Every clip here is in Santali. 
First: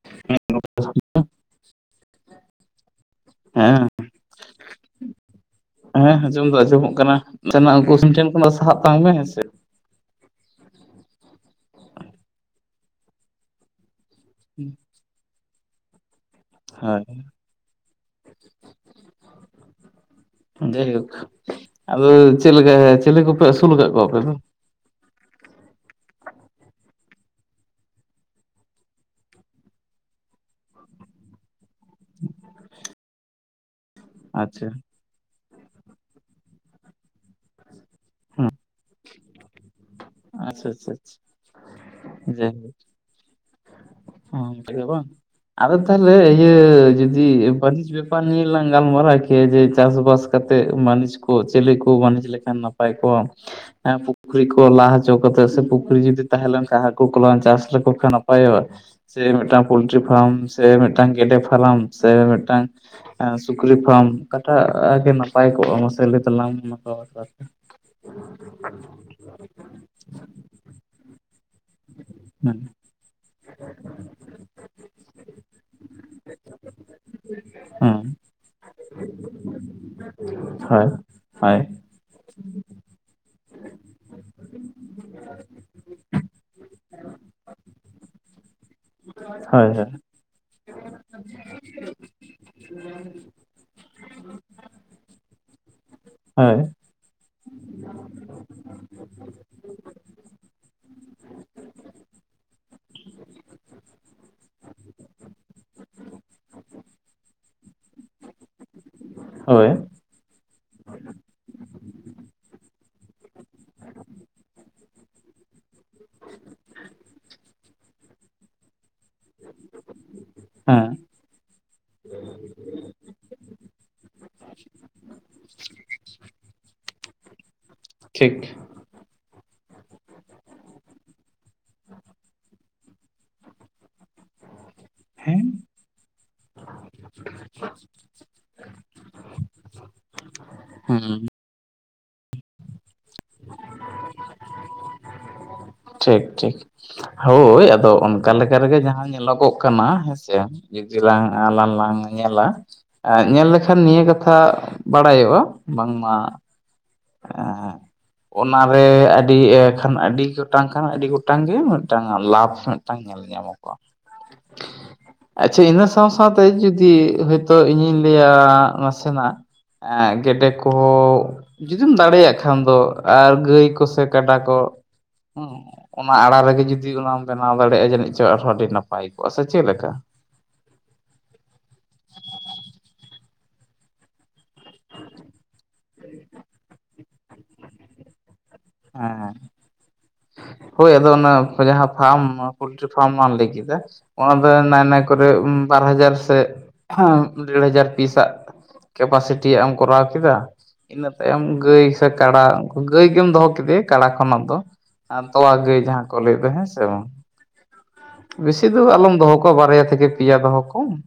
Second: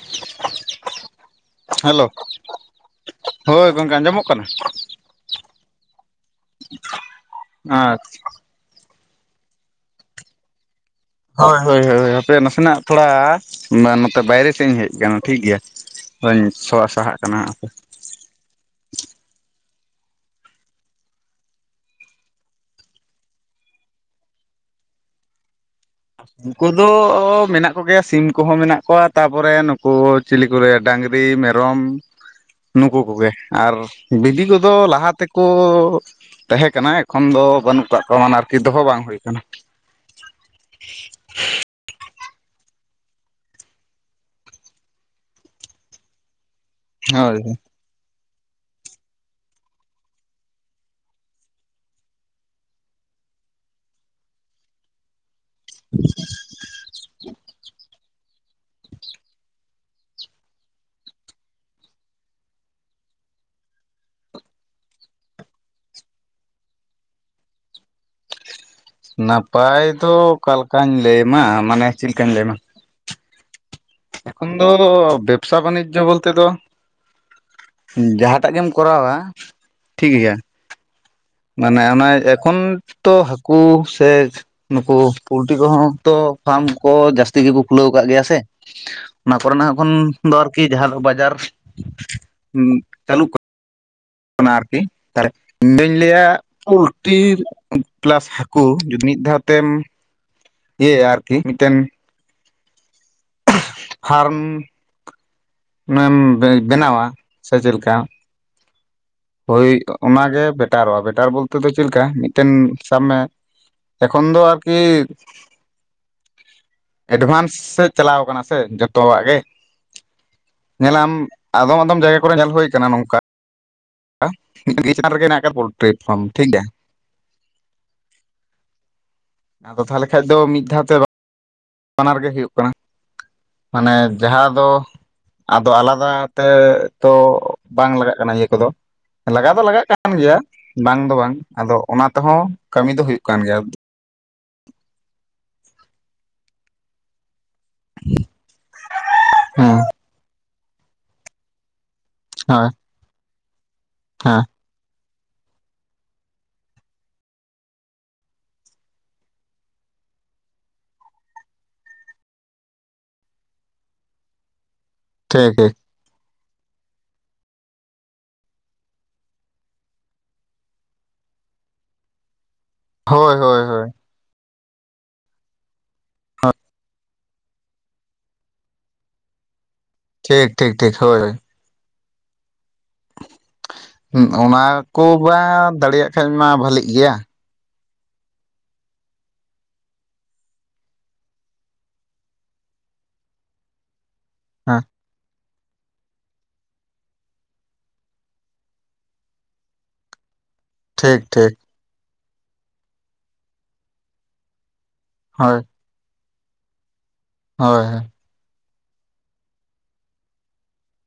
[inaudible] ᱦᱮᱞᱳ, ᱦᱳᱭ ᱦᱮᱸ ᱜᱚᱢᱠᱮ ᱟᱸᱡᱚᱢᱚᱜ ᱠᱟᱱᱟ? ᱦᱮᱸ ᱟᱸᱡᱚᱢ ᱫᱚ ᱟᱸᱡᱚᱢᱚᱜ ᱠᱟᱱᱟ ᱩᱱᱠᱩ ᱟᱪᱪᱷᱟ ᱴᱷᱮᱱ ᱠᱷᱚᱱ ᱥᱟᱦᱟᱜ ᱛᱟᱞᱟᱝ ᱢᱮ ᱦᱮᱸᱥᱮ? ᱦᱳᱭ ᱦᱳᱭ ᱦᱳ ᱦᱟᱯᱮ ᱱᱟᱥᱮᱱᱟᱜ ᱛᱷᱚᱲᱟ ᱱᱚᱛᱮ ᱵᱟᱭᱨᱮ ᱥᱮᱫ ᱤᱧ ᱦᱮᱡ ᱠᱟᱱᱟ ᱴᱷᱤᱠ ᱜᱮᱭᱟ᱾ ᱵᱟᱹᱧ ᱥᱚ ᱦᱳᱭ ᱥᱟᱦᱟᱜ ᱠᱟᱱᱟ᱾ [inaudible] ᱡᱟᱭᱦᱳᱠ, ᱟᱫᱚ ᱪᱮᱫ ᱞᱮᱠᱟ ᱪᱤᱞᱤ ᱠᱚᱯᱮ ᱟᱹᱥᱩᱞ ᱟᱠᱟᱫ ᱠᱚᱣᱟ ᱟᱯᱮ ᱫᱚ? ᱩᱱᱠᱩ ᱫᱚ ᱢᱮᱱᱟᱜ ᱠᱚ ᱜᱮᱭᱟ ᱥᱤᱢ ᱠᱚᱦᱚᱸ ᱢᱮᱱᱟᱜ ᱠᱚᱣᱟ ᱛᱟᱯᱚᱨᱮ ᱱᱩᱠᱩ ᱪᱤᱞᱤ ᱠᱚ ᱞᱮᱭᱟ, ᱰᱟᱝᱨᱤ ᱢᱮᱨᱚᱢ ᱱᱩᱠᱩ ᱠᱚᱜᱮ ᱟᱨ ᱵᱤᱰᱤ ᱟᱪᱪᱷᱟ ᱠᱚᱫᱚ ᱞᱟᱦᱟᱛᱮ ᱠᱚ ᱛᱟᱦᱮᱸ ᱠᱟᱱᱟ ᱮᱠᱷᱚᱱ ᱫᱚ ᱵᱟᱹᱱᱩᱜ ᱠᱟᱜ ᱠᱚᱣᱟ ᱢᱟᱱᱮ ᱦᱮᱸ ᱟᱨᱠᱤ ᱫᱚᱦᱚ ᱵᱟᱝ ᱦᱩᱭ ᱠᱟᱱᱟ᱾ ᱟᱪᱪᱷᱟ ᱪᱷᱟ ᱪᱷᱟ᱾ ᱡᱟᱭᱦᱳᱠ ᱚᱝᱠᱟ ᱜᱮ ᱵᱟᱝ? ᱟᱫᱚ ᱛᱟᱦᱞᱮ ᱤᱭᱟᱹ ᱡᱩᱫᱤ ᱦᱳᱭ ᱵᱟᱹᱱᱤᱡ ᱵᱮᱯ ᱯᱟ ᱱᱤᱭᱟᱹ ᱞᱟᱝ ᱜᱟᱞᱢᱟᱨᱟᱣ ᱠᱮᱭᱟ ᱡᱮ ᱪᱟᱥᱵᱟᱥ ᱠᱟᱛᱮᱜ ᱵᱟᱹᱱᱤᱡ ᱠᱚ ᱪᱤᱞᱤ ᱠᱚ ᱵᱟᱹᱱᱤᱡᱽ ᱞᱮᱠᱷᱟᱱ ᱱᱟᱯᱟᱭ ᱠᱚᱜᱼᱟ᱾ ᱯᱩᱠᱷᱨᱤ ᱠᱚ ᱞᱟ ᱦᱚᱪᱚ ᱠᱟᱛᱮᱜ ᱥᱮ ᱯᱩᱠᱷᱨᱤ ᱡᱩᱫᱤ ᱛᱟᱦᱮᱸᱞᱮᱱ ᱠᱷᱟᱱ ᱦᱟᱠᱩ ᱠᱚᱞᱟᱝ ᱪᱟᱥ ᱞᱮᱠᱚ ᱠᱷᱟᱱ? ᱱᱟᱯᱟᱭᱚᱜ-ᱟ ᱥᱮ ᱢᱤᱫᱴᱟᱝ ᱯᱳᱞᱴᱨᱤ ᱯᱷᱟᱨᱢ ᱥᱮ ᱢᱤᱫᱴᱟᱝ ᱜᱮᱰᱮ ᱯᱷᱟᱨᱢ ᱥᱮ ᱢᱤᱫᱴᱟᱝ ᱥᱩᱠᱨᱤ ᱯᱷᱟᱨᱟᱢ ᱚᱠᱟᱴᱟᱜ ᱜᱮ ᱱᱟᱯᱟᱭ ᱠᱚᱜᱼᱟ ᱢᱟᱥᱮ ᱛᱟᱞᱟᱝ ᱢᱮ [inaudible] ᱱᱟᱯᱟᱭ ᱫᱚ ᱚᱠᱟᱞᱮᱠᱟᱧ ᱞᱟᱹᱭᱢᱟ ᱢᱟᱱᱮ ᱪᱮᱫ ᱞᱮᱠᱟᱧ ᱞᱟᱹᱭᱟᱢᱟ? ᱦᱮᱸ ᱮᱠᱷᱚᱱ ᱫᱚ ᱵᱮᱵᱽᱥᱟ ᱵᱟᱱᱤᱡᱚ ᱵᱚᱞᱛᱮ ᱫᱚ᱾ ᱦᱮᱸ ᱡᱟᱦᱟᱸᱴᱟᱜ ᱜᱮᱢ ᱠᱚᱨᱟᱣᱟ ᱴᱷᱤᱠ ᱜᱮᱭᱟ ᱦᱳᱭ ᱦᱳᱭ ᱢᱟᱱᱮ, ᱚᱱᱟ ᱮᱠᱷᱚᱱ ᱛᱚ ᱦᱟᱹᱠᱩ ᱥᱮ, ᱱᱩᱠᱩ ᱯᱚᱞᱴᱤᱨᱤ ᱠᱚᱦᱚᱸ ᱛᱚ ᱯᱷᱟᱨᱢ ᱠᱚ ᱡᱟᱹᱟᱥᱛᱤ ᱜᱮᱠᱚ ᱠᱷᱩᱞᱟᱹᱣ ᱠᱟᱫ ᱜᱮᱭᱟ ᱥᱮ? ᱚᱱᱟ ᱦᱳᱭ ᱠᱚᱨᱮᱱᱟᱜ ᱠᱷᱚᱱ ᱫᱚ ᱟᱨᱠᱤ ᱡᱟᱦᱟᱸᱠᱚ ᱵᱟᱡᱟᱨ ᱪᱟᱹᱞᱩᱜ ᱠᱟᱱᱟ? ᱠᱟᱱᱟ ᱟᱨᱠᱤ ᱛᱟᱦᱚᱞᱮ ᱤᱧᱫᱩᱧ ᱞᱟᱹᱭᱟ ᱦᱳᱭ ᱦᱳᱭ ᱯᱳᱞᱴᱤ, ᱯᱞᱟᱥ ᱦᱟᱹᱠᱩ ᱡᱩᱫᱤ ᱢᱤᱫ ᱫᱷᱟᱣ ᱛᱮᱢ ᱤᱭᱟᱹᱭᱟ ᱟᱨᱠᱤ ᱢᱤᱫᱴᱮᱱ, ᱯᱷᱟᱨᱢ ᱮᱢ ᱵᱮᱱᱟᱣᱟ ᱥᱮ ᱪᱮᱫ ᱞᱮᱠᱟ? ᱦᱳᱭ ᱚᱱᱟᱜᱮ ᱵᱮᱴᱟᱨᱚᱜᱼᱟ ᱵᱮᱴᱟᱨ ᱵᱚᱞᱛᱮ ᱫᱚ ᱪᱮᱫᱮᱠᱟ ᱢᱤᱫᱴᱮᱱ ᱥᱟᱵ ᱢᱮ, ᱮᱠᱷᱚᱱ ᱫᱚ ᱟᱨᱠᱤ, ᱮᱰᱷᱟᱱᱥ ᱥᱮᱫ ᱪᱟᱞᱟᱣ ᱠᱟᱱᱟ ᱥᱮ ᱡᱚᱛᱚᱣᱟᱜ ᱜᱮ᱾ ᱦᱮᱸ ᱧᱮᱞᱟᱢ ᱟᱫᱚᱢ ᱟᱫᱚᱢ ᱡᱟᱭᱜᱟ ᱠᱚᱨᱮ ᱧᱮᱞ ᱦᱩᱭ ᱠᱟᱱᱟ ᱱᱚᱝᱠᱟ? ᱪᱮᱛᱟᱱᱨ ᱨᱜᱮ ᱦᱮᱱᱟ ᱟᱠᱟᱫ ᱯᱳᱞᱴᱨᱤ ᱯᱷᱟᱨᱢ ᱴᱷᱤᱠ ᱜᱮᱭᱟ᱾ ᱴᱷᱤᱠ, ᱟᱫᱚ ᱛᱟᱦᱚᱞᱮ ᱠᱷᱟᱡ ᱫᱚ ᱢᱤᱫ ᱫᱷᱟᱣ ᱛᱮ ᱵᱟᱱᱟᱨ ᱜᱮ ᱦᱩᱭᱩᱜ ᱠᱟᱱᱟ ᱢᱟᱱᱮ ᱡᱟᱦᱟᱸ ᱫᱚ, ᱦᱮᱸ ᱟᱫᱚ ᱟᱞᱟᱫᱟ ᱛᱮ ᱛᱚ ᱵᱟᱝ ᱞᱟᱜᱟᱜ ᱠᱟᱱᱟ ᱤᱭᱟᱹ ᱠᱚᱫᱚ ᱞᱟᱜᱟ ᱫᱚ ᱞᱟᱜᱟᱜ ᱠᱟᱱᱟ᱾ ᱠᱟᱱ ᱜᱮᱭᱟ ᱵᱟᱝ ᱫᱚ ᱦᱮᱸ ᱵᱟᱝ ᱟᱫᱚ ᱚᱱᱟ ᱛᱮᱦᱚᱸ ᱠᱟᱹᱢᱤ ᱫᱚ ᱦᱩᱭᱩᱜ ᱠᱟᱱ ᱜᱮᱭᱟ᱾ ᱴᱷᱤᱠ ᱴᱷᱤᱠ ᱦᱳᱭ ᱟᱫᱚ ᱚᱱᱠᱟ ᱞᱮᱠᱟ ᱨᱮᱜᱮ ᱡᱟᱦᱟᱸ ᱧᱮᱞᱚᱜᱚᱜ ᱦᱮᱸ ᱠᱟᱱᱟ ᱦᱮᱸᱥᱮ? ᱡᱩᱫᱤ ᱞᱟᱝ ᱟᱞᱟᱝ ᱞᱟᱝ ᱧᱮᱞᱟ ᱦᱳᱭ ᱧᱮᱞ ᱞᱮᱠᱷᱟᱱ ᱱᱤᱭᱟᱹ ᱠᱟᱛᱷᱟ ᱦᱮᱸ ᱵᱟᱲᱟᱭᱚᱜᱼᱟ ᱵᱟᱝᱢᱟ? [unintelligible] ᱚᱱᱟᱨᱮ ᱟᱹᱰᱤ ᱮ ᱠᱷᱟᱱ ᱟᱹᱰᱤ ᱜᱚᱴᱟᱝ ᱠᱷᱟᱱ ᱟᱹᱰᱤ ᱜᱚᱴᱟᱝ ᱜᱮ ᱢᱤᱫᱴᱟᱝ ᱟ ᱞᱟᱵᱷ ᱢᱤᱫᱴᱟᱝ ᱧᱟᱢᱚᱜ, [unintelligible] ᱴᱷᱤᱠ ᱟᱪᱪᱷᱟ ᱴᱷᱤᱠ ᱤᱱᱟᱹ ᱥᱟᱶ ᱥᱟᱶᱛᱮ ᱡᱩᱫᱤ ᱦᱳᱭᱛᱳ ᱤᱧᱤᱧ ᱞᱟᱹᱭᱟ ᱱᱟᱥᱮᱱᱟᱜ ᱮᱸᱻ ᱜᱮᱰᱮ ᱠᱚᱦᱚᱸ ᱡᱩᱫᱤᱢ ᱫᱟᱲᱮᱭᱟᱜ ᱠᱷᱟᱱ ᱫᱚ ᱟᱨ ᱦᱳᱭ ᱦᱳᱭ ᱜᱟᱹᱭ ᱦᱳᱭ ᱠᱚᱥᱮ ᱠᱟᱰᱟ ᱠᱚ ᱦᱮ ᱚᱱᱟ ᱟᱲᱟ ᱨᱮᱜᱮ ᱡᱩᱫᱤ ᱚᱱᱟᱢ ᱵᱮᱱᱟᱣ ᱫᱟᱲᱮᱭᱟᱜᱼᱟ ᱡᱟᱹᱱᱤᱡ ᱪᱚᱝ ᱟᱨᱦᱚᱸ ᱟᱹᱰᱤ ᱱᱟᱯᱟᱭ ᱠᱚᱜᱼᱟ ᱥᱮ ᱪᱮᱫ ᱞᱮᱠᱟ? ᱴᱷᱤᱠ ᱴᱷᱤᱠ ᱴᱷᱤᱠ ᱦᱳᱭ ᱦᱳᱭ ᱾ [inaudible] ᱦᱩᱸ ᱚᱱᱟ ᱠᱚ ᱵᱟᱸ ᱫᱟᱲᱮᱭᱟᱜ ᱠᱷᱟᱱ ᱢᱟ ᱵᱷᱟᱞᱤᱜ ᱜᱮᱭᱟ ᱾ ᱦᱮᱸ ᱦᱮᱸ ᱾ ᱦᱳᱭ ᱟᱫᱚ ᱚᱱᱟ ᱡᱟᱦᱟᱸ ᱯᱷᱟᱨᱢ ᱯᱳᱚᱞᱴᱨᱤ ᱯᱷᱟᱨᱢ ᱞᱟᱝ ᱞᱟᱹᱭ ᱠᱮᱫᱟ ᱾ ᱚᱱᱟ ᱫᱚ ᱦᱮᱸ ᱱᱟᱭ ᱱᱟᱭ ᱠᱚᱨᱮ ᱵᱟᱨ ᱦᱟᱡᱟᱨ ᱥᱮ ᱰᱮᱲ ᱦᱟᱡᱟᱨ ᱯᱤᱥᱟᱜ ᱠᱮᱯᱟᱥᱤᱴᱤᱭᱟᱜ ᱮᱢ ᱠᱚᱨᱟᱣ ᱠᱮᱫᱟ ᱾ ᱤᱱᱟᱹ ᱴᱷᱤᱠ ᱛᱟᱭᱚᱢ ᱴᱷᱤᱠ ᱜᱟᱹᱭ ᱥᱮ ᱠᱟᱰᱟ ᱜᱟᱹᱭ ᱜᱮᱢ ᱫᱚᱦᱚ ᱠᱮᱫᱮᱭᱟ ᱠᱟᱰᱟ ᱠᱷᱚᱱᱟᱜ ᱫᱚ ᱟᱨ ᱛᱚᱣᱟ ᱦᱳᱭ ᱜᱟᱹᱭ ᱡᱟᱦᱟᱸ ᱠᱚ ᱞᱟᱹᱭ ᱮᱫ-ᱫᱚ ᱦᱮᱸ ᱥᱮ ᱵᱟᱝ ᱾ ᱦᱳᱭ ᱾ ᱵᱮᱥᱤ ᱫᱚ ᱟᱞᱚᱢ ᱫᱚᱦᱚ ᱠᱚᱣᱟ ᱵᱟᱨᱭᱟ ᱛᱷᱮᱠᱮ ᱯᱮᱭᱟ ᱫᱚᱦᱚ ᱠᱚᱣᱟᱢ ᱾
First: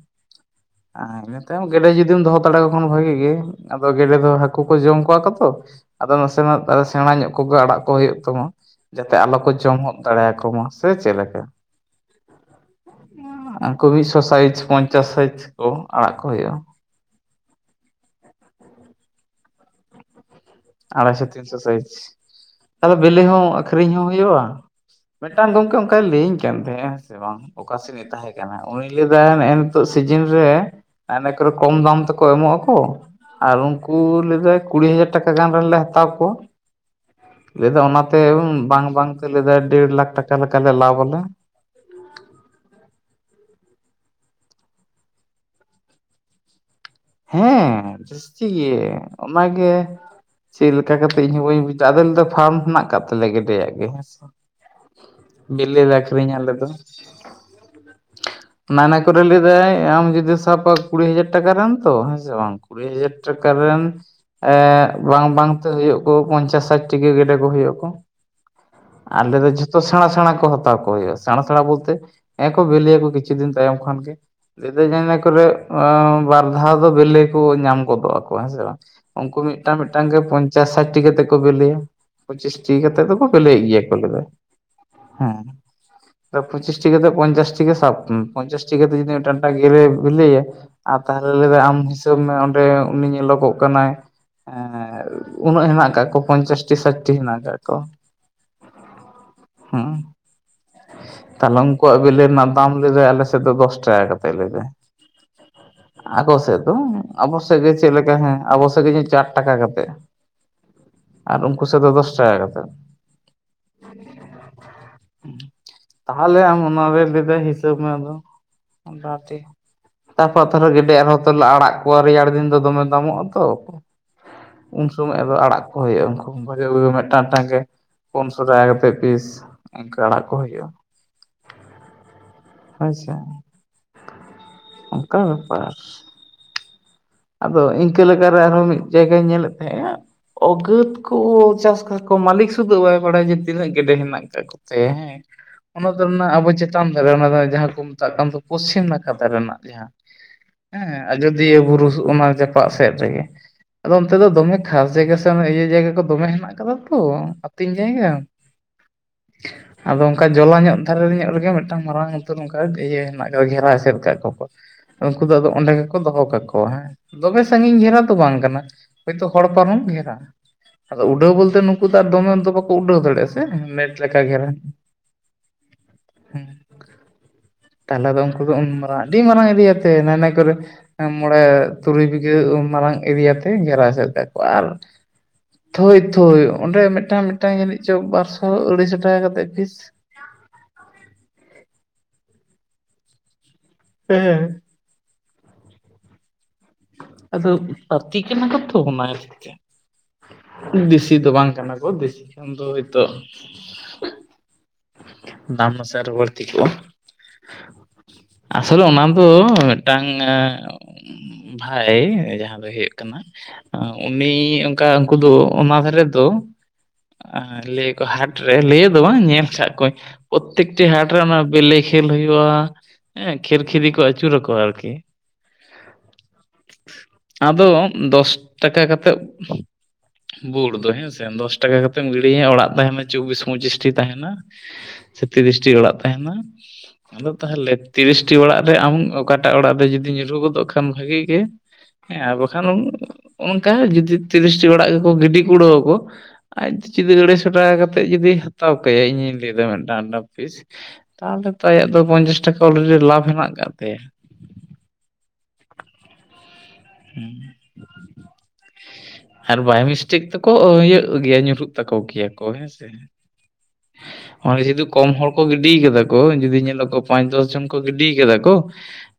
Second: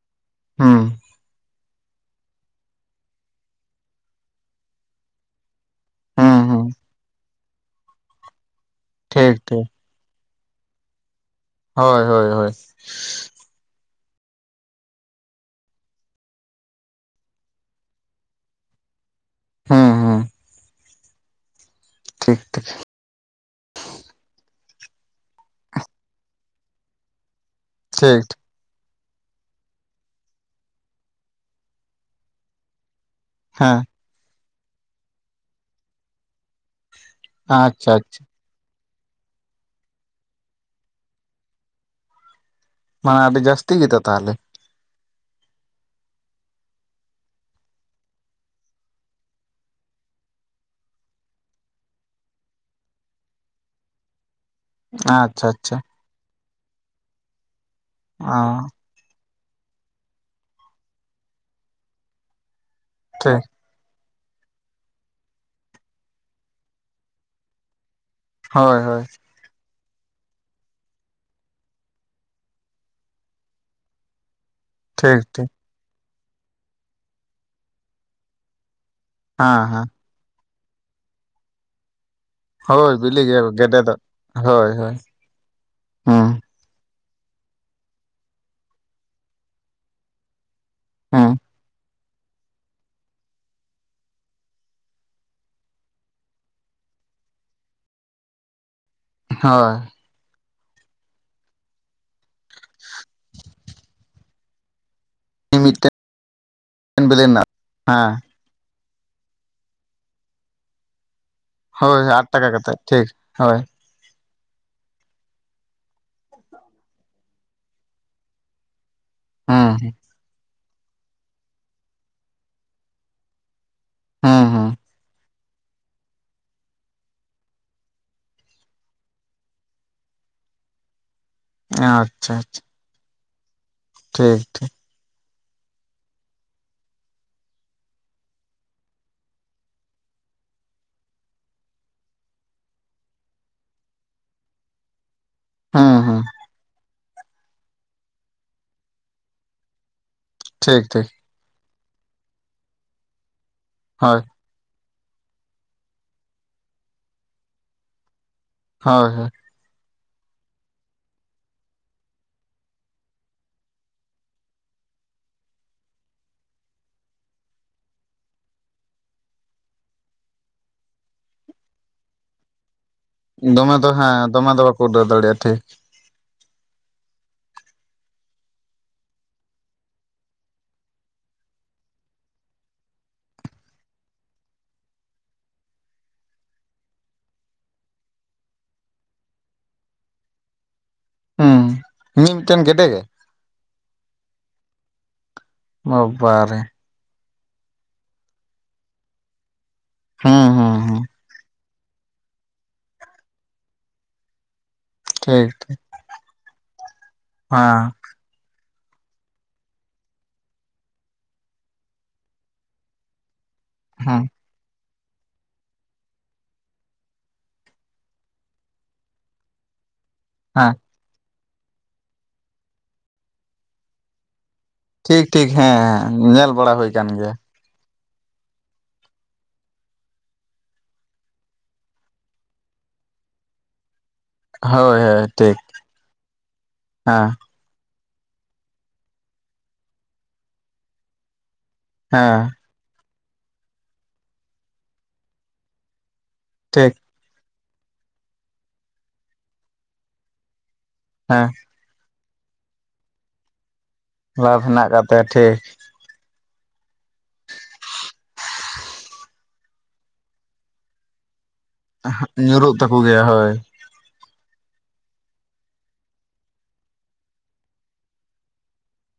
ᱦᱮᱸ ᱾ ᱦᱮᱸ ᱱᱚᱛᱮ ᱜᱮᱰᱮ ᱡᱩᱫᱤᱢ ᱫᱚᱦᱚ ᱫᱟᱲᱮ ᱟᱠᱚ ᱠᱷᱟᱱ ᱵᱷᱟᱜᱤ ᱜᱮ ᱾ ᱟᱫᱚ ᱜᱮᱰᱮ ᱫᱚ ᱦᱟᱹᱠᱩ ᱠᱚ ᱡᱚᱢ ᱠᱚᱣᱟ ᱠᱚᱛᱚ ᱟᱫᱚ ᱦᱩᱸ ᱱᱟᱥᱮᱱᱟᱜ ᱦᱩᱸ ᱟᱫᱚ ᱥᱮᱬᱟ ᱧᱚᱜ ᱠᱚᱜᱮ ᱟᱲᱟᱜ ᱠᱚ ᱦᱩᱭᱩᱜ ᱛᱟᱢᱟ ᱡᱟᱛᱮ ᱴᱷᱤᱠ ᱟᱞᱚ ᱠᱚ ᱴᱷᱤᱠ ᱡᱚᱢ ᱚᱜ ᱫᱟᱲᱮ ᱟᱠᱚ ᱢᱟ ᱥᱮ ᱪᱮᱫ ᱞᱮᱠᱟ? ᱦᱳᱭ ᱦᱳᱭ ᱦᱳᱭ ᱾ [unintelligible] ᱢᱤᱫ ᱥᱚ ᱥᱟᱭᱤᱡ ᱯᱚᱧᱪᱟᱥ ᱥᱟᱭᱤᱡ ᱠᱚ ᱟᱲᱟᱜ ᱠᱚ ᱦᱳᱳᱜᱼᱟ ᱾ ᱦᱩᱸ ᱦᱩᱸ ᱾ ᱟᱲᱟᱭᱥᱚ ᱛᱤᱱᱥᱚ ᱥᱟᱹᱭᱤᱡ ᱾ ᱴᱷᱤᱠ ᱴᱷᱤᱠ ᱾ ᱟᱫᱚ ᱵᱤᱞᱤ ᱦᱚᱸ ᱟᱠᱷᱨᱤᱧ ᱦᱚᱸ ᱦᱩᱭᱩᱜᱼᱟ ᱾ [inaudible] ᱢᱤᱫᱴᱟᱝ ᱜᱚᱝᱠᱮ ᱚᱱᱠᱟᱭ ᱞᱟᱹᱭᱟᱹᱧ ᱠᱟᱱ ᱛᱟᱦᱮᱸᱫᱼᱟ ᱦᱮᱸᱥᱮ ᱵᱟᱝ ᱾ ᱚᱠᱟ [unintelligible] ᱮ ᱴᱷᱤᱠ ᱛᱟᱦᱮᱸ ᱠᱟᱱᱟ? ᱩᱱᱤ ᱞᱟᱹᱭ ᱮᱫᱟᱭ ᱱᱮᱜᱼᱮ ᱱᱤᱛᱚᱜ ᱥᱤᱡᱤᱱ ᱨᱮ ᱚᱱᱮ ᱠᱚᱨᱮ ᱠᱚᱢ ᱫᱟᱢ ᱛᱮᱠᱚ ᱮᱢᱚᱜ ᱟᱠᱚ ᱾ ᱟᱨ ᱦᱮᱸ ᱩᱱᱠᱩ ᱞᱟᱹᱭ ᱮᱫᱟ ᱠᱩᱲᱤ ᱦᱟᱡᱟᱨ ᱴᱟᱠᱟ ᱜᱟᱱ ᱨᱮᱱᱞᱮ ᱦᱟᱛᱟᱣ ᱠᱚᱣᱟ ᱾ ᱞᱟᱹᱭ ᱮᱫᱟ ᱟᱪᱪᱷᱟ ᱚᱱᱟᱛᱮ ᱟᱪᱪᱷᱟ ᱵᱟᱝ ᱵᱟᱝᱛᱮ ᱞᱟᱹᱭ ᱮᱫᱟᱭ ᱰᱮᱲ ᱞᱟᱠᱷ ᱴᱟᱠᱟ ᱞᱮᱠᱟ ᱞᱮ ᱞᱟᱵᱷ ᱟᱞᱮ ᱾ ᱢᱟᱱᱮ ᱟᱹᱰᱤ ᱡᱟᱹᱥᱛᱤ ᱜᱮᱛᱚ ᱛᱟᱦᱞᱮ ᱾ ᱦᱮᱸ ᱡᱟᱹᱥᱛᱤ ᱜᱮ ᱾ ᱚᱱᱟᱜᱮ ᱪᱮᱫ ᱞᱮᱠᱟ ᱠᱟᱛᱮ ᱤᱧ ᱦᱚᱸ ᱵᱟᱹᱧ ᱵᱩᱡ ᱮᱫᱟ ᱟᱫᱚ ᱞᱟᱹᱭ ᱮᱫᱟ ᱯᱷᱟᱨᱢ ᱦᱮᱱᱟᱜ ᱟᱠᱟᱫ ᱛᱟᱞᱮᱭᱟ ᱜᱮᱰᱮᱭᱟᱜ ᱜᱮ ᱟᱪᱪᱷᱟ ᱾ ᱟᱪᱪᱷᱟ ᱵᱮᱞᱮ ᱞᱮ ᱟᱠᱷᱨᱤᱧᱟ ᱟᱞᱮ ᱫᱚ ᱾ ᱚ [inaudible] ᱚᱱᱟ ᱞᱟᱹᱭ ᱮᱫᱟᱭ ᱟᱢ ᱡᱩᱫᱤ ᱥᱟᱵ [unintelligible] ᱠᱩᱲᱤ ᱦᱟᱡᱟᱨ ᱴᱟᱠᱟ ᱨᱮᱱ ᱛᱚ ᱦᱮᱸᱥᱮ ᱵᱟᱝ, ᱠᱩᱲᱤ ᱦᱟᱡᱟᱨ ᱴᱷᱤᱠ ᱴᱟᱠᱟ ᱨᱮᱱ ᱮᱜ ᱵᱟᱝ ᱵᱟᱝ ᱛᱮ ᱦᱩᱭᱩᱜ ᱟᱠᱚ ᱯᱚᱧᱪᱟᱥ ᱥᱟᱪᱴᱤ ᱜᱮᱰᱮ ᱠᱚ ᱦᱩᱭᱩᱜ ᱟᱠᱚ ᱾ ᱦᱳᱭ ᱦᱳᱭ ᱾ ᱟᱞᱮ ᱫᱚ ᱡᱷᱚᱛᱚ ᱥᱮᱬᱟ ᱥᱮᱬᱟ ᱠᱚ ᱦᱟᱛᱟᱣ ᱠᱚ ᱦᱩᱭᱩᱜᱼᱟ ᱾ ᱥᱮᱬᱟ ᱥᱮᱬᱟ ᱵᱚᱞᱛᱮ ᱦᱮᱸᱜᱼᱮ ᱠᱚ ᱵᱤᱞᱤᱭᱟᱠᱚ ᱠᱤᱪᱷᱩ ᱫᱤᱱ ᱛᱟᱭᱚᱢ ᱠᱷᱟᱱ ᱜᱮ ᱾ ᱧᱤᱫᱟᱹ ᱴᱷᱤᱠ ᱡᱟᱦᱟᱸ ᱠᱚᱨᱮ ᱴᱷᱤᱠ ᱵᱟᱨ ᱫᱷᱟᱣ ᱫᱚ ᱵᱤᱞᱤ ᱠᱚ ᱧᱟᱢ ᱜᱚᱫᱚᱜ ᱟᱠᱚ ᱦᱮᱸ ᱥᱮ ᱵᱟᱝ ᱾ ᱩᱱᱠᱩ ᱦᱮᱸ ᱢᱤᱫᱴᱟᱝ ᱦᱮᱸ ᱢᱤᱫᱴᱟᱝ ᱜᱮ ᱯᱚᱧᱪᱟᱥ ᱥᱟᱪᱴ ᱴᱤ ᱠᱟᱛᱮ ᱠᱚ ᱵᱤᱞᱤᱭᱟ ᱾ ᱯᱚᱸᱪᱤᱥᱴᱤ ᱦᱳᱭ ᱠᱟᱛᱮ ᱵᱤᱞᱤ ᱫᱚᱠᱚ ᱵᱮᱞᱮᱭᱮᱜ ᱜᱮᱰᱮ ᱜᱮᱭᱟ ᱫᱚ ᱠᱚ ᱞᱟᱹᱭ ᱮᱫᱟᱭ ᱦᱳᱭ ᱾ ᱦᱳᱭ [inaudible] ᱦᱮᱸ ᱦᱩᱸ ᱾ [inaudible] ᱯᱚᱸᱪᱤᱥᱴᱤ ᱠᱟᱛᱮ ᱯᱚᱧᱪᱟᱥ ᱴᱤ ᱜᱮ ᱥᱟᱵ ᱢᱮ ᱯᱚᱧᱪᱟᱥ ᱴᱤ ᱠᱟᱛᱮ ᱡᱩᱫᱤ ᱢᱤᱫᱴᱟᱝ ᱢᱤᱫᱴᱟᱝ ᱜᱮᱰᱮ ᱵᱮᱞᱮᱭᱟᱭ ᱦᱩᱸ ᱛᱟᱦᱞᱮ ᱞᱟᱹᱭ ᱮᱫᱟᱭ ᱟᱢ ᱦᱤᱥᱟᱹᱵᱽ ᱢᱮ ᱚᱸᱰᱮ ᱩᱱᱤ ᱧᱮᱞᱚᱜᱚᱜ ᱠᱟᱱᱟᱭ ᱦᱮᱸ ᱦᱮᱸ ᱩᱱᱟᱹᱜ ᱦᱮᱱᱟᱜ ᱠᱟᱜ ᱠᱚ ᱯᱚᱧᱪᱟᱥᱴᱤ ᱥᱟᱭᱴᱴᱤ ᱦᱮᱱᱟᱜ ᱠᱟᱜ ᱠᱚ ᱾ [inaudible] ᱦᱳᱭ ᱦᱮᱸ ᱾ ᱛᱟᱦᱚᱞᱮ ᱩᱱᱠᱩᱣᱟᱜ ᱵᱮᱞᱮ ᱨᱮᱱᱟᱜ ᱫᱟᱢ ᱞᱮᱫᱟᱹᱭ ᱟᱞᱮᱥᱮᱫ ᱫᱚ ᱫᱚᱥ ᱴᱟᱠᱟ ᱠᱟᱛᱮᱫ ᱞᱟᱹᱭᱫᱟ ᱾ ᱢᱤᱫᱴᱮ ᱟᱠᱚ ᱥᱮᱫ ᱫᱚ ᱟᱵᱚ ᱥᱮᱫ ᱜᱮ ᱪᱮᱫ ᱞᱮᱠᱟ ᱦᱮᱸ ᱟᱵᱚ ᱥᱮᱫ ᱜᱮ ᱪᱟᱨ ᱴᱟᱠᱟ ᱠᱟᱛᱮᱫ ᱟᱨ ᱩᱱᱠᱩ ᱥᱮᱫ ᱫᱚ ᱦᱳᱭ ᱫᱚᱥ ᱟᱴ ᱴᱟᱠᱟ ᱠᱟᱛᱮᱫ᱾ ᱴᱷᱤᱠ ᱦᱳᱭ ᱛᱟᱦᱞᱮ ᱟᱢ ᱚᱱᱟᱨᱮ ᱞᱟᱹᱭ ᱫᱟᱭ ᱦᱤᱥᱟᱹᱵ ᱢᱮ ᱟᱫᱚ ᱦᱩᱸ ᱛᱟᱯᱚᱨ ᱛᱟᱦᱞᱮ ᱜᱮᱰᱮ ᱟᱨᱦᱚᱸ ᱛᱚᱞᱮ ᱟᱲᱟᱜ ᱠᱚᱣᱟ ᱨᱮᱭᱟᱲ ᱫᱤᱱ ᱫᱚ ᱫᱚᱢᱮ ᱫᱟᱢᱚᱜ ᱟᱛᱚ ᱦᱮᱸ ᱦᱮᱸ ᱩᱱ ᱥᱚᱢᱚᱭ ᱟᱫᱚ ᱟᱲᱟᱜ ᱠᱚ ᱦᱩᱭᱩᱜ-ᱟ ᱩᱱᱠᱩ ᱵᱷᱟᱜᱮ ᱵᱷᱟᱜᱮ ᱢᱤᱫᱴᱟᱝ ᱴᱟᱝ ᱜᱮ ᱯᱩᱱᱥᱚ ᱴᱟᱠᱟ ᱠᱟᱛᱮᱫ ᱯᱤᱥ᱾ ᱚᱱᱠᱟ ᱟᱲᱟᱜ ᱠᱚ ᱦᱩᱭᱩᱜ-ᱟ ᱟᱪᱪᱷᱟ ᱟᱪᱪᱷᱟ ᱦᱳᱭ ᱥᱮ ᱴᱷᱤᱠ ᱴᱷᱤᱠ ᱚᱱᱠᱟ ᱵᱮᱯᱟᱨ ᱟᱫᱚ ᱤᱱᱠᱟᱹ ᱞᱮᱠᱟᱨᱮ ᱟᱨᱦᱚᱸ ᱢᱤᱫ ᱡᱟᱭᱜᱟᱧ ᱧᱮᱞᱮᱫ ᱛᱟᱦᱮᱸᱜ-ᱟ ᱚᱜᱟᱛ ᱠᱚ ᱪᱟᱥ ᱠᱟᱠᱚ ᱠᱚ ᱢᱟᱹᱞᱤᱠ ᱥᱩᱫᱷᱩ ᱵᱟᱭ ᱵᱟᱲᱟᱭᱟ ᱡᱮ ᱛᱤᱱᱟᱹᱜ ᱜᱮᱰᱮ ᱦᱮᱱᱟᱜ ᱠᱟᱫ ᱠᱚ ᱥᱮ ᱦᱮᱸ ᱚᱱᱟ ᱦᱩᱸ ᱠᱚ ᱦᱩᱸ ᱨᱮᱱᱟᱜ ᱟᱵᱚ ᱪᱮᱛᱟᱱ ᱫᱟᱨᱮ ᱚᱱᱟ ᱫᱚ ᱡᱟᱦᱟᱸ ᱠᱚ ᱢᱮᱛᱟᱜ ᱠᱟᱱ ᱫᱚ ᱯᱚᱪᱷᱤᱢ ᱱᱟᱠᱷᱟ ᱫᱟᱨᱮ ᱨᱮᱱᱟᱜ ᱡᱟᱦᱟᱸ ᱴᱷᱤᱠ ᱦᱮᱸ ᱴᱷᱤᱠ ᱟᱡᱚᱫᱤᱭᱟᱹ ᱵᱩᱨᱩ ᱚᱱᱟ ᱡᱟᱯᱟᱜ ᱥᱮᱫ ᱨᱮᱜᱮ ᱟᱫᱚ ᱚᱱᱛᱮ ᱦᱳᱭ ᱫᱚ ᱫᱚᱢᱮ ᱠᱷᱟᱥ ᱡᱟᱭᱜᱟ ᱥᱮ ᱚᱱᱮ ᱤᱭᱟᱹ ᱡᱟᱭᱜᱟ ᱠᱚ ᱫᱚᱢᱮ ᱦᱮᱱᱟᱜ ᱟᱠᱟᱫᱟ ᱛᱚ ᱟᱹᱛᱤᱧ ᱡᱟᱭᱜᱟ ᱦᱳᱭ ᱦᱳᱭ ᱟᱫᱚ ᱚᱱᱠᱟ ᱡᱚᱞᱟ ᱧᱚᱜ ᱫᱷᱟᱨᱮ ᱧᱚᱜ ᱨᱮᱜᱮ ᱢᱤᱫᱴᱟᱝ ᱢᱟᱨᱟᱝ ᱩᱛᱟᱹᱨ ᱚᱱᱠᱟ ᱤᱭᱟᱹ ᱦᱮᱱᱟᱜ ᱠᱟᱫᱟ ᱜᱷᱮᱨᱟ ᱮᱥᱮᱫ ᱟᱠᱟᱫ ᱠᱚᱣᱟ ᱠᱚ᱾ ᱩᱱᱠᱩ ᱫᱚ ᱟᱫᱚ ᱚᱸᱰᱮ ᱜᱮᱠᱚ ᱫᱚᱦᱚ ᱠᱟᱠᱚᱣᱟ ᱦᱮᱸ ᱫᱚᱢᱮ ᱥᱟᱺᱜᱤᱧ ᱜᱷᱮᱨᱟ ᱫᱚ ᱵᱟᱝ ᱠᱟᱱᱟ᱾ ᱦᱳᱭᱛᱳ ᱦᱚᱲ ᱯᱟᱨᱚᱢ ᱜᱷᱮᱨᱟ ᱟᱫᱚ ᱩᱰᱟᱹᱣ ᱵᱚᱞᱛᱮ ᱱᱩᱠᱩ ᱫᱚ ᱟᱨ ᱫᱚᱢᱮ ᱫᱚ ᱵᱟᱠᱚ ᱩᱰᱟᱹᱣ ᱫᱟᱲᱮᱭᱟᱜ ᱫᱚᱢᱮ ᱫᱚ ᱢᱮᱴ ᱞᱮᱠᱟ ᱦᱮᱸ ᱜᱮᱨᱟ ᱫᱚᱢᱮ ᱫᱚ ᱵᱟᱠᱚ ᱩᱰᱟᱹᱣ ᱫᱟᱲᱮᱭᱟᱜᱼᱟ ᱴᱷᱤᱠ ᱛᱟᱦᱚᱞᱮ ᱫᱚ ᱩᱱᱠᱩ ᱫᱚ ᱩᱱ ᱢᱟᱨᱟᱝ ᱟᱹᱰᱤ ᱢᱟᱨᱟᱝ ᱤᱨᱤᱭᱟᱛᱮ ᱱᱟᱱᱟ ᱠᱚᱨᱮ ᱢᱚᱬᱮ ᱛᱩᱨᱩᱭ ᱵᱤᱜᱷᱟᱹ ᱢᱟᱨᱟᱝ ᱮᱨᱤᱭᱟ ᱛᱮ ᱜᱷᱮᱨᱟ ᱥᱮᱫ ᱟᱠᱟᱫ ᱠᱚᱣᱟ ᱟᱨ ᱛᱷᱳᱭ ᱛᱷᱳᱭ ᱚᱸᱰᱮ ᱢᱤᱫᱴᱟᱝ ᱢᱤᱫᱴᱟᱝ ᱡᱟᱹᱱᱤᱡ ᱪᱚ ᱵᱟᱨᱥᱚ ᱟᱹᱲᱟᱹᱭᱥᱚ ᱴᱟᱠᱟ ᱠᱟᱛᱮᱫ ᱯᱷᱤᱥ ᱦᱩᱸ ᱢᱤ ᱢᱤᱫᱴᱟᱝ ᱜᱮᱰᱮ ᱜᱮ ᱦᱮᱸ ᱵᱟᱵᱟᱨᱮ ᱟᱫᱚ ᱯᱟᱛᱤ ᱠᱟᱱᱟ ᱠᱚᱛᱚ ᱚᱱᱟ ᱛᱮ ᱦᱩᱸ ᱦᱩᱸ ᱦᱩᱸ ᱫᱮᱥᱤ ᱫᱚ ᱵᱟᱝ ᱠᱟᱱᱟ ᱠᱚ ᱫᱮᱥᱤ ᱠᱷᱟᱱ ᱫᱚ ᱦᱚᱭᱛᱳ ᱴᱷᱤᱠ ᱫᱟᱢ ᱴᱷᱤᱠ ᱢᱟᱥᱮᱫ ᱟᱨᱦᱚ ᱵᱟᱹᱲᱛᱤ ᱠᱚᱜ-ᱟ᱾ ᱦᱮᱸ ᱟᱥᱚᱞᱮ ᱚᱱᱟ ᱫᱚ ᱢᱤᱫᱴᱟᱝ ᱵᱷᱟᱭ ᱡᱟᱦᱟᱸ ᱫᱚᱭ ᱦᱩᱭᱩᱜ ᱠᱟᱱᱟ ᱦᱮᱸ ᱩᱱᱤ ᱚᱱᱠᱟ ᱩᱱᱠᱩ ᱫᱚ ᱚᱱᱟ ᱫᱷᱟᱨᱮ ᱫᱚ ᱞᱟᱹᱭᱠᱚ ᱦᱟᱴᱨᱮ ᱞᱟᱹᱭ ᱫᱚ ᱵᱟᱝ ᱧᱮᱞ ᱟᱠᱟᱫ ᱠᱚᱣᱟᱧ ᱦᱮᱸ ᱯᱨᱚᱛᱮᱠᱴᱤ ᱦᱟᱴ ᱨᱮ ᱚᱱᱟ ᱵᱮᱞᱮ ᱠᱷᱮᱞ ᱦᱩᱭᱩᱜ-ᱟ ᱦᱮᱸ ᱠᱷᱮᱨ ᱠᱷᱤᱨᱤ ᱠᱚ ᱟᱹᱪᱩᱨᱟᱠᱣᱟ ᱟᱨᱠᱤ ᱴᱷᱤᱠ ᱴᱷᱤᱠ ᱦᱮᱸ ᱧᱮᱞ ᱵᱟᱲᱟ ᱦᱩᱭ ᱟᱠᱟᱱ ᱜᱮᱭᱟ᱾ ᱟᱫᱚ ᱫᱚᱥ ᱴᱟᱠᱟ ᱠᱟᱛᱮᱜ ᱵᱩᱴ ᱫᱚ ᱦᱮᱸᱥᱮ ᱫᱚᱥ ᱴᱟᱠᱟ ᱠᱟᱛᱮᱢ ᱜᱤᱲᱤᱧᱟ ᱚᱲᱟᱜ ᱛᱟᱦᱮᱱᱟ ᱪᱚᱵᱽᱵᱤᱥ ᱯᱚᱸᱪᱤᱥᱴᱤ ᱛᱟᱦᱮᱱᱟ᱾ ᱦᱳᱭ ᱦᱳᱭ ᱥᱮ ᱴᱷᱤᱠ ᱛᱤᱨᱤᱥᱴᱤ ᱚᱲᱟᱜ ᱛᱟᱦᱮᱱᱟ ᱦᱮᱸ ᱟᱫᱚ ᱛᱟᱦᱚᱞᱮ ᱛᱤᱨᱤᱥᱴᱤ ᱚᱲᱟᱜ ᱨᱮ ᱟᱢ ᱚᱠᱟᱴᱟᱜ ᱚᱲᱟᱜ ᱨᱮ ᱡᱩᱫᱤ ᱧᱩᱨᱩ ᱜᱚᱫᱚᱜ ᱠᱷᱟᱱ ᱵᱷᱟᱜᱤ ᱜᱮ ᱦᱮᱸ ᱟᱨ ᱵᱟᱠᱷᱟᱱ ᱚᱱᱠᱟ ᱡᱩᱫᱤ ᱛᱤᱨᱤᱥᱴᱤ ᱚᱲᱟᱜ ᱜᱮᱠᱚ ᱜᱤᱰᱤ ᱠᱩᱲᱟᱹᱣ ᱟᱠᱚ ᱟᱡ ᱴᱷᱤᱠ ᱡᱩᱫᱤ ᱟᱹᱲᱟᱹᱭ ᱥᱚ ᱴᱟᱠᱟ ᱠᱟᱛᱮᱫ ᱡᱩᱫᱤ ᱦᱟᱛᱟᱣ ᱠᱟᱭᱟ ᱤᱧᱤᱧ ᱞᱟᱹᱭᱫᱟ ᱢᱤᱫᱴᱟᱝ ᱢᱤᱫᱴᱟᱝ ᱯᱤᱥ ᱦᱮᱸ ᱛᱟᱦᱚᱞᱮ ᱛᱚ ᱟᱭᱟᱜ ᱫᱚ ᱯᱚᱧᱪᱟᱥ ᱴᱟᱠᱟ ᱚᱞᱨᱮᱰᱤ ᱞᱟᱵᱷ ᱦᱮᱱᱟᱜ ᱟᱠᱟᱫ ᱛᱟᱭᱟ᱾ ᱞᱟᱵᱷ ᱦᱮᱱᱟᱜ ᱟᱠᱟᱫ ᱛᱟᱭᱮᱭᱟ ᱴᱷᱤᱠ ᱟᱨ ᱵᱟᱭ ᱢᱤᱥᱴᱮᱠ ᱛᱠᱚ ᱤᱭᱟᱹᱜ ᱜᱮᱭᱟ ᱧᱩᱨᱩᱜ ᱧᱩᱨᱩᱜ ᱛᱟᱠᱚ ᱜᱮᱭᱟ ᱦᱳᱭ ᱱᱚᱜᱚᱭ ᱡᱩᱫᱩ ᱠᱚᱢ ᱦᱚᱲ ᱠᱚ ᱜᱤᱰᱤ ᱠᱟᱫᱟ ᱠᱚ ᱡᱩᱫᱤ ᱧᱮᱞᱚᱜ ᱠᱚ ᱯᱟᱸᱪ ᱫᱚᱥ ᱡᱚᱱ ᱠᱚ ᱜᱤᱰᱤ ᱠᱟᱫᱟ ᱠᱚ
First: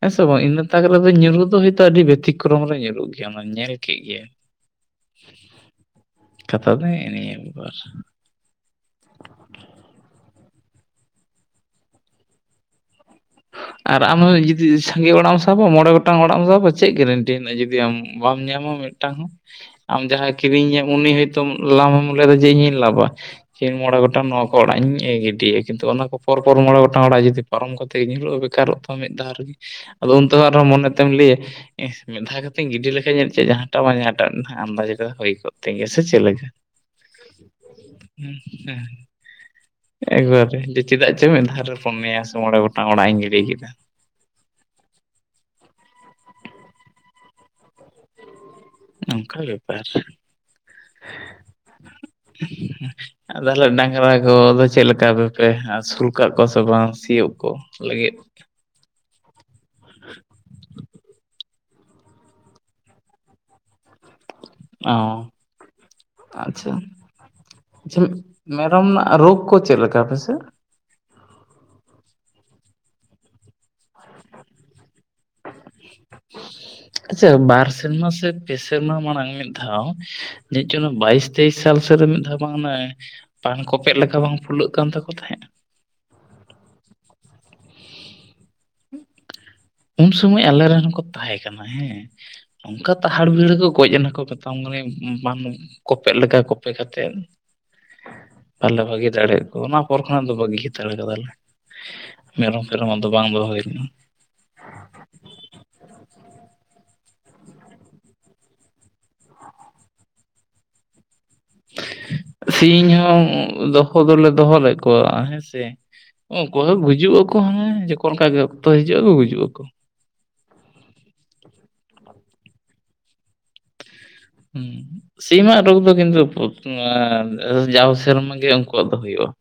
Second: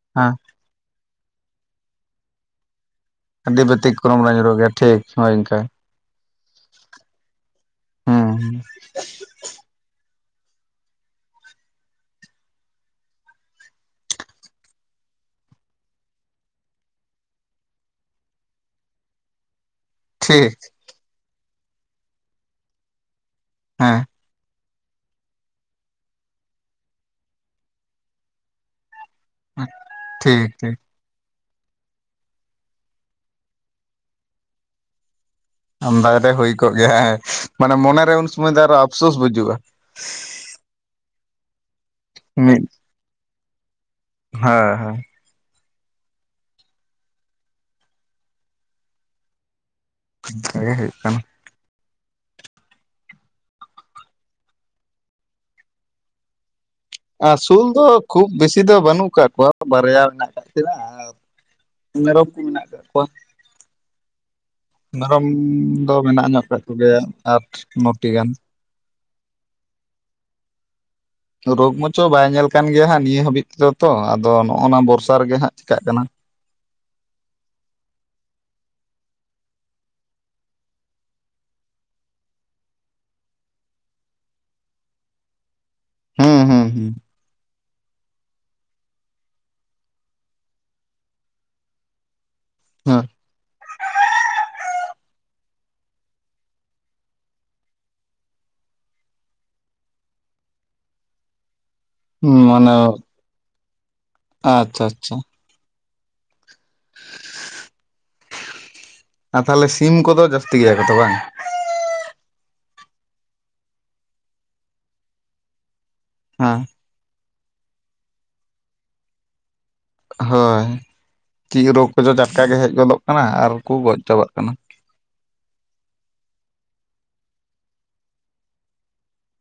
ᱦᱮᱸ ᱥᱮ ᱵᱟᱝ ᱤᱱᱟᱹ ᱛᱟᱠ ᱨᱮᱫᱚ ᱧᱩᱨᱦᱩᱜ ᱫᱚ ᱦᱚᱭᱛᱳ ᱟᱹᱰᱤ ᱵᱮᱛᱤᱠᱨᱚᱢ ᱨᱮ ᱧᱩᱨᱩᱜ ᱜᱮᱭᱟ ᱚᱱᱟ ᱟᱹᱰᱤ ᱧᱮᱞ ᱵᱛᱤᱠ ᱠᱮᱫ ᱜᱮᱭᱟ ᱠᱚᱨᱚᱢ ᱨᱮ ᱧᱩᱨᱚᱜ ᱜᱮᱭᱟ ᱴᱷᱤᱠ ᱦᱳᱭ ᱤᱱᱝᱠᱮ ᱠᱟᱛᱷᱟ ᱫᱚ ᱤᱱᱟ ᱵᱮᱯᱟᱨ ᱦᱩᱸ ᱟᱨ ᱟᱢ ᱦᱚ ᱡᱩᱫᱤ ᱥᱟᱸᱜᱮ ᱚᱲᱟᱜ ᱮᱢ ᱥᱟᱵᱟ ᱢᱚᱬᱮ ᱜᱚᱴᱟᱝ ᱚᱲᱟᱜ ᱮᱢ ᱥᱟᱵᱟ ᱪᱮᱫ ᱜᱮᱨᱮᱱᱴᱤ ᱦᱮᱱᱟᱜᱼᱟ ᱡᱩᱫᱤ ᱟᱢ ᱵᱟᱢ ᱧᱟᱢᱟ ᱢᱤᱫᱴᱟᱝ ᱦᱚᱸ [inaudible] ᱟᱢ ᱡᱟᱦᱟᱸᱭ ᱴᱷᱤᱠ ᱠᱤᱨᱤᱧᱟᱢ ᱩᱱᱤ ᱦᱚᱭᱛᱳ ᱞᱟᱵᱷᱮᱢ ᱞᱟᱹᱭ ᱮᱢ ᱡᱮ ᱤᱧᱤᱧ ᱞᱟᱵᱟ ᱤᱧ ᱢᱚᱬᱮ ᱦᱮᱸ ᱜᱚᱴᱟᱝ ᱱᱚᱣᱟ ᱚᱲᱟᱜ ᱤᱧ ᱜᱤᱰᱤᱭᱟ ᱠᱤᱱᱛᱩ ᱚᱱᱟ ᱠᱚ ᱯᱚᱨ ᱯᱚᱨ ᱢᱚᱬᱮ ᱜᱚᱴᱟᱝ ᱚᱲᱟᱜ ᱡᱩᱫᱤ ᱯᱟᱨᱚᱢ ᱠᱟᱛᱮᱜ ᱜᱮ ᱧᱩᱨᱩᱜᱼᱟ ᱵᱮᱠᱟᱨᱚᱜ ᱛᱟᱢ ᱢᱤᱫ ᱫᱷᱟᱣ ᱨᱮ ᱟᱫᱚ ᱩᱱᱚᱱ ᱛᱚ ᱴᱷᱤᱠ ᱟᱨ ᱴᱷᱤᱠ ᱢᱚᱱᱮ ᱮᱢ ᱞᱟᱹᱭᱟ ᱢᱤᱫᱷᱟᱣ ᱠᱟᱛᱮᱧ ᱜᱤᱰᱤ ᱞᱮᱠᱷᱟᱡ ᱪᱮᱫ ᱡᱟᱦᱟᱸᱴᱟᱜ ᱵᱟᱝ ᱡᱟᱦᱟᱸᱴᱟᱜᱟᱜ ᱟᱱᱫᱟᱡ ᱦᱩᱭ ᱠᱚᱜᱼᱟ ᱟᱢᱫᱟᱠᱟᱛᱮᱜ ᱜᱮ ᱦᱩᱭ ᱠᱚᱜ ᱜᱮᱭᱟ ᱦᱮᱸ ᱢᱟᱱᱮ ᱢᱚᱱᱮᱨᱮ ᱩᱱ ᱦᱩᱸ ᱥᱚᱢᱚᱭ ᱫᱚ ᱟᱨᱚ ᱟᱯᱥᱳᱥ ᱵᱩᱡᱩᱜᱼᱟ ᱟᱨ ᱨᱮ ᱪᱮᱫᱟᱜ ᱪᱮ ᱢᱤᱫ ᱫᱷᱟ ᱨᱮ ᱯᱷᱚᱱ ᱢᱮᱭᱟ ᱥᱮ ᱢᱚᱬᱮ ᱢᱤᱫ ᱜᱚᱴᱟᱝ ᱚᱲᱟᱜ ᱤᱧ ᱜᱤᱰᱤ ᱠᱮᱫᱟ ᱦᱮᱸ ᱦᱮᱸ ᱱᱚᱝᱠᱟ ᱵᱮᱯᱟᱨ ᱚᱱᱠᱟ ᱜᱮ ᱦᱩᱭᱩᱜ ᱠᱟᱱᱟ [inaudible] ᱤᱱᱟ ᱛᱚᱞᱮ ᱰᱟᱝᱨᱟ ᱠᱚᱫᱚ ᱪᱮᱫ ᱞᱮᱠᱟᱯᱮᱥᱩᱞ ᱠᱟᱜ ᱠᱚᱣᱟ ᱥᱮ ᱵᱟᱝ ᱥᱤᱭᱳᱜ ᱟᱨ ᱠᱚ ᱥᱩᱞ ᱫᱚ ᱞᱟᱹᱜᱤᱫ? ᱠᱷᱩᱵ ᱵᱮᱥᱤ ᱫᱚ ᱵᱟᱹᱱᱩᱜ ᱟᱠᱟᱫ ᱠᱚᱣᱟ ᱵᱟᱨᱭᱟ ᱢᱮᱱᱟᱜ ᱟᱠᱟᱫ ᱛᱱᱟ ᱟᱨ ᱢᱮᱨᱚᱢ ᱠᱚ ᱢᱮᱱᱟᱜ ᱟᱠᱟᱫ ᱠᱚᱣᱟ ᱚ ᱢᱮᱨᱚᱢ ᱫᱚ ᱢᱮᱱᱟᱜ ᱧᱚᱜ ᱟᱠᱟᱫ ᱟᱪᱪᱷᱟ ᱠᱚᱜᱮᱭᱟ ᱟᱴ ᱟᱪᱪᱷᱟ ᱱᱚᱴᱤ ᱜᱟᱱ ᱢᱮᱨᱚᱢ ᱨᱮᱱᱟᱜ ᱨᱳᱜᱽ ᱠᱚ ᱪᱮᱫ ᱞᱮᱠᱟ ᱯᱮᱥᱮ ᱨᱳᱜᱽ ᱢᱟᱪᱚ ᱵᱟᱭ ᱧᱮᱞ ᱠᱟᱱ ᱜᱮᱭᱟ ᱦᱟᱸᱜ ᱱᱤᱭᱟᱹ ᱦᱟᱹᱵᱤᱡ ᱛᱮᱫᱚ ᱛᱚ ᱟᱫᱚ ᱱᱚᱜ ᱱᱟ ᱵᱚᱨᱥᱟ ᱨᱮᱜᱮ ᱦᱟᱸᱜ ᱪᱮᱠᱟᱹᱜ ᱠᱟᱱᱟ ᱟᱪᱪᱷᱟ ᱵᱟᱨ ᱥᱮᱨᱢᱟ ᱥᱮ ᱯᱮ ᱥᱮᱨᱢᱟ ᱢᱟᱲᱟᱝ ᱢᱤᱫ ᱫᱷᱟᱣ ᱡᱮᱫ ᱪᱚᱝ ᱵᱟᱭᱤᱥ ᱛᱮᱭᱤᱥ ᱥᱟᱞ ᱥᱮᱫᱨᱮ ᱢᱤᱫ ᱫᱷᱟᱣ ᱵᱟᱝ ᱯᱟᱱ ᱠᱚᱯᱮᱫ ᱞᱮᱠᱟ ᱵᱟᱝ ᱯᱷᱩᱞᱟᱹᱜ ᱠᱟᱱ ᱛᱟᱠᱚ ᱛᱟᱦᱮᱸᱫ ᱦᱮᱸ ᱦᱮᱸ ᱦᱮᱸ ᱦᱮᱸ ᱩᱱ ᱥᱚᱢᱚᱭ ᱟᱞᱮ ᱨᱮᱱ ᱦᱚᱸᱠᱚ ᱛᱟᱦᱮᱸ ᱠᱟᱱᱟ ᱦᱮᱸ ᱚᱱᱠᱟ ᱦᱩᱸ ᱛᱟᱦᱟᱲ ᱵᱤᱦᱟᱹᱲ ᱠᱚ ᱜᱚᱡ ᱮᱱᱟᱠᱚ ᱢᱮᱛᱟᱢ ᱠᱟᱱᱤᱧ ᱯᱟᱱ ᱠᱚᱯᱮᱜ ᱞᱮᱠᱟ ᱠᱚᱯᱮ ᱠᱟᱛᱮᱫ ᱵᱟᱞᱮ ᱵᱷᱟᱹᱜᱤ ᱫᱟᱲᱮᱭᱟᱜ ᱠᱚᱣᱟ ᱚᱱᱟ ᱯᱚᱨ ᱠᱷᱚᱱᱟᱜ ᱫᱚ ᱵᱟᱹᱜᱤ ᱦᱟᱛᱟᱲ ᱠᱟᱫᱟᱞᱮ ᱢᱮᱨᱚᱢ ᱢᱟᱱᱮ ᱯᱷᱮᱨᱚᱢ ᱟᱫᱚ ᱵᱟᱝ ᱫᱚᱦᱚ ᱦᱩᱭ ᱞᱮᱱᱟ ᱟᱪᱪᱷᱟ ᱟᱪᱪᱷᱟ ᱟᱨ ᱛᱟᱦᱞᱮ ᱥᱤᱢ ᱠᱚᱫᱚ ᱡᱟᱹᱥᱛᱤ ᱜᱮᱭᱟ ᱠᱚᱛᱚ ᱵᱟᱝ ᱥᱤᱧ ᱦᱚᱸ ᱫᱚᱦᱚ ᱫᱚᱞᱮ ᱫᱚᱦᱚ ᱞᱮᱫ ᱠᱚᱣᱟ ᱦᱮᱸᱥᱮ ᱩᱱᱠᱩ ᱦᱮᱸ ᱦᱚᱸ ᱜᱩᱡᱩᱜ ᱟᱠᱚ ᱦᱟᱱᱮ ᱡᱚᱠᱚᱚᱱ ᱚᱱᱠᱟᱜ ᱜᱮ ᱚᱠᱛᱚ ᱦᱤᱡᱩᱜᱼᱟ ᱟᱠᱚ ᱜᱩᱡᱩᱜ ᱟᱠᱚ ᱦᱳᱭ ᱪᱮᱫ ᱨᱳᱜᱽ ᱠᱚᱪᱚ ᱡᱟᱴᱠᱟᱜ ᱜᱮ ᱦᱮᱡ ᱜᱚᱫᱚᱜ ᱠᱟᱱᱟ ᱟᱨᱠᱚ ᱜᱚᱡ ᱪᱟᱵᱟᱜ ᱠᱟᱱᱟ ᱦᱮᱸ ᱥᱤᱢᱟᱜ ᱨᱳᱜᱽ ᱫᱚ ᱠᱤᱱᱛᱩ ᱡᱟᱣ ᱥᱮᱨᱢᱟ ᱜᱮ ᱩᱱᱠᱩᱣᱟᱜ ᱫᱚ ᱦᱩᱭᱩᱜᱼᱟ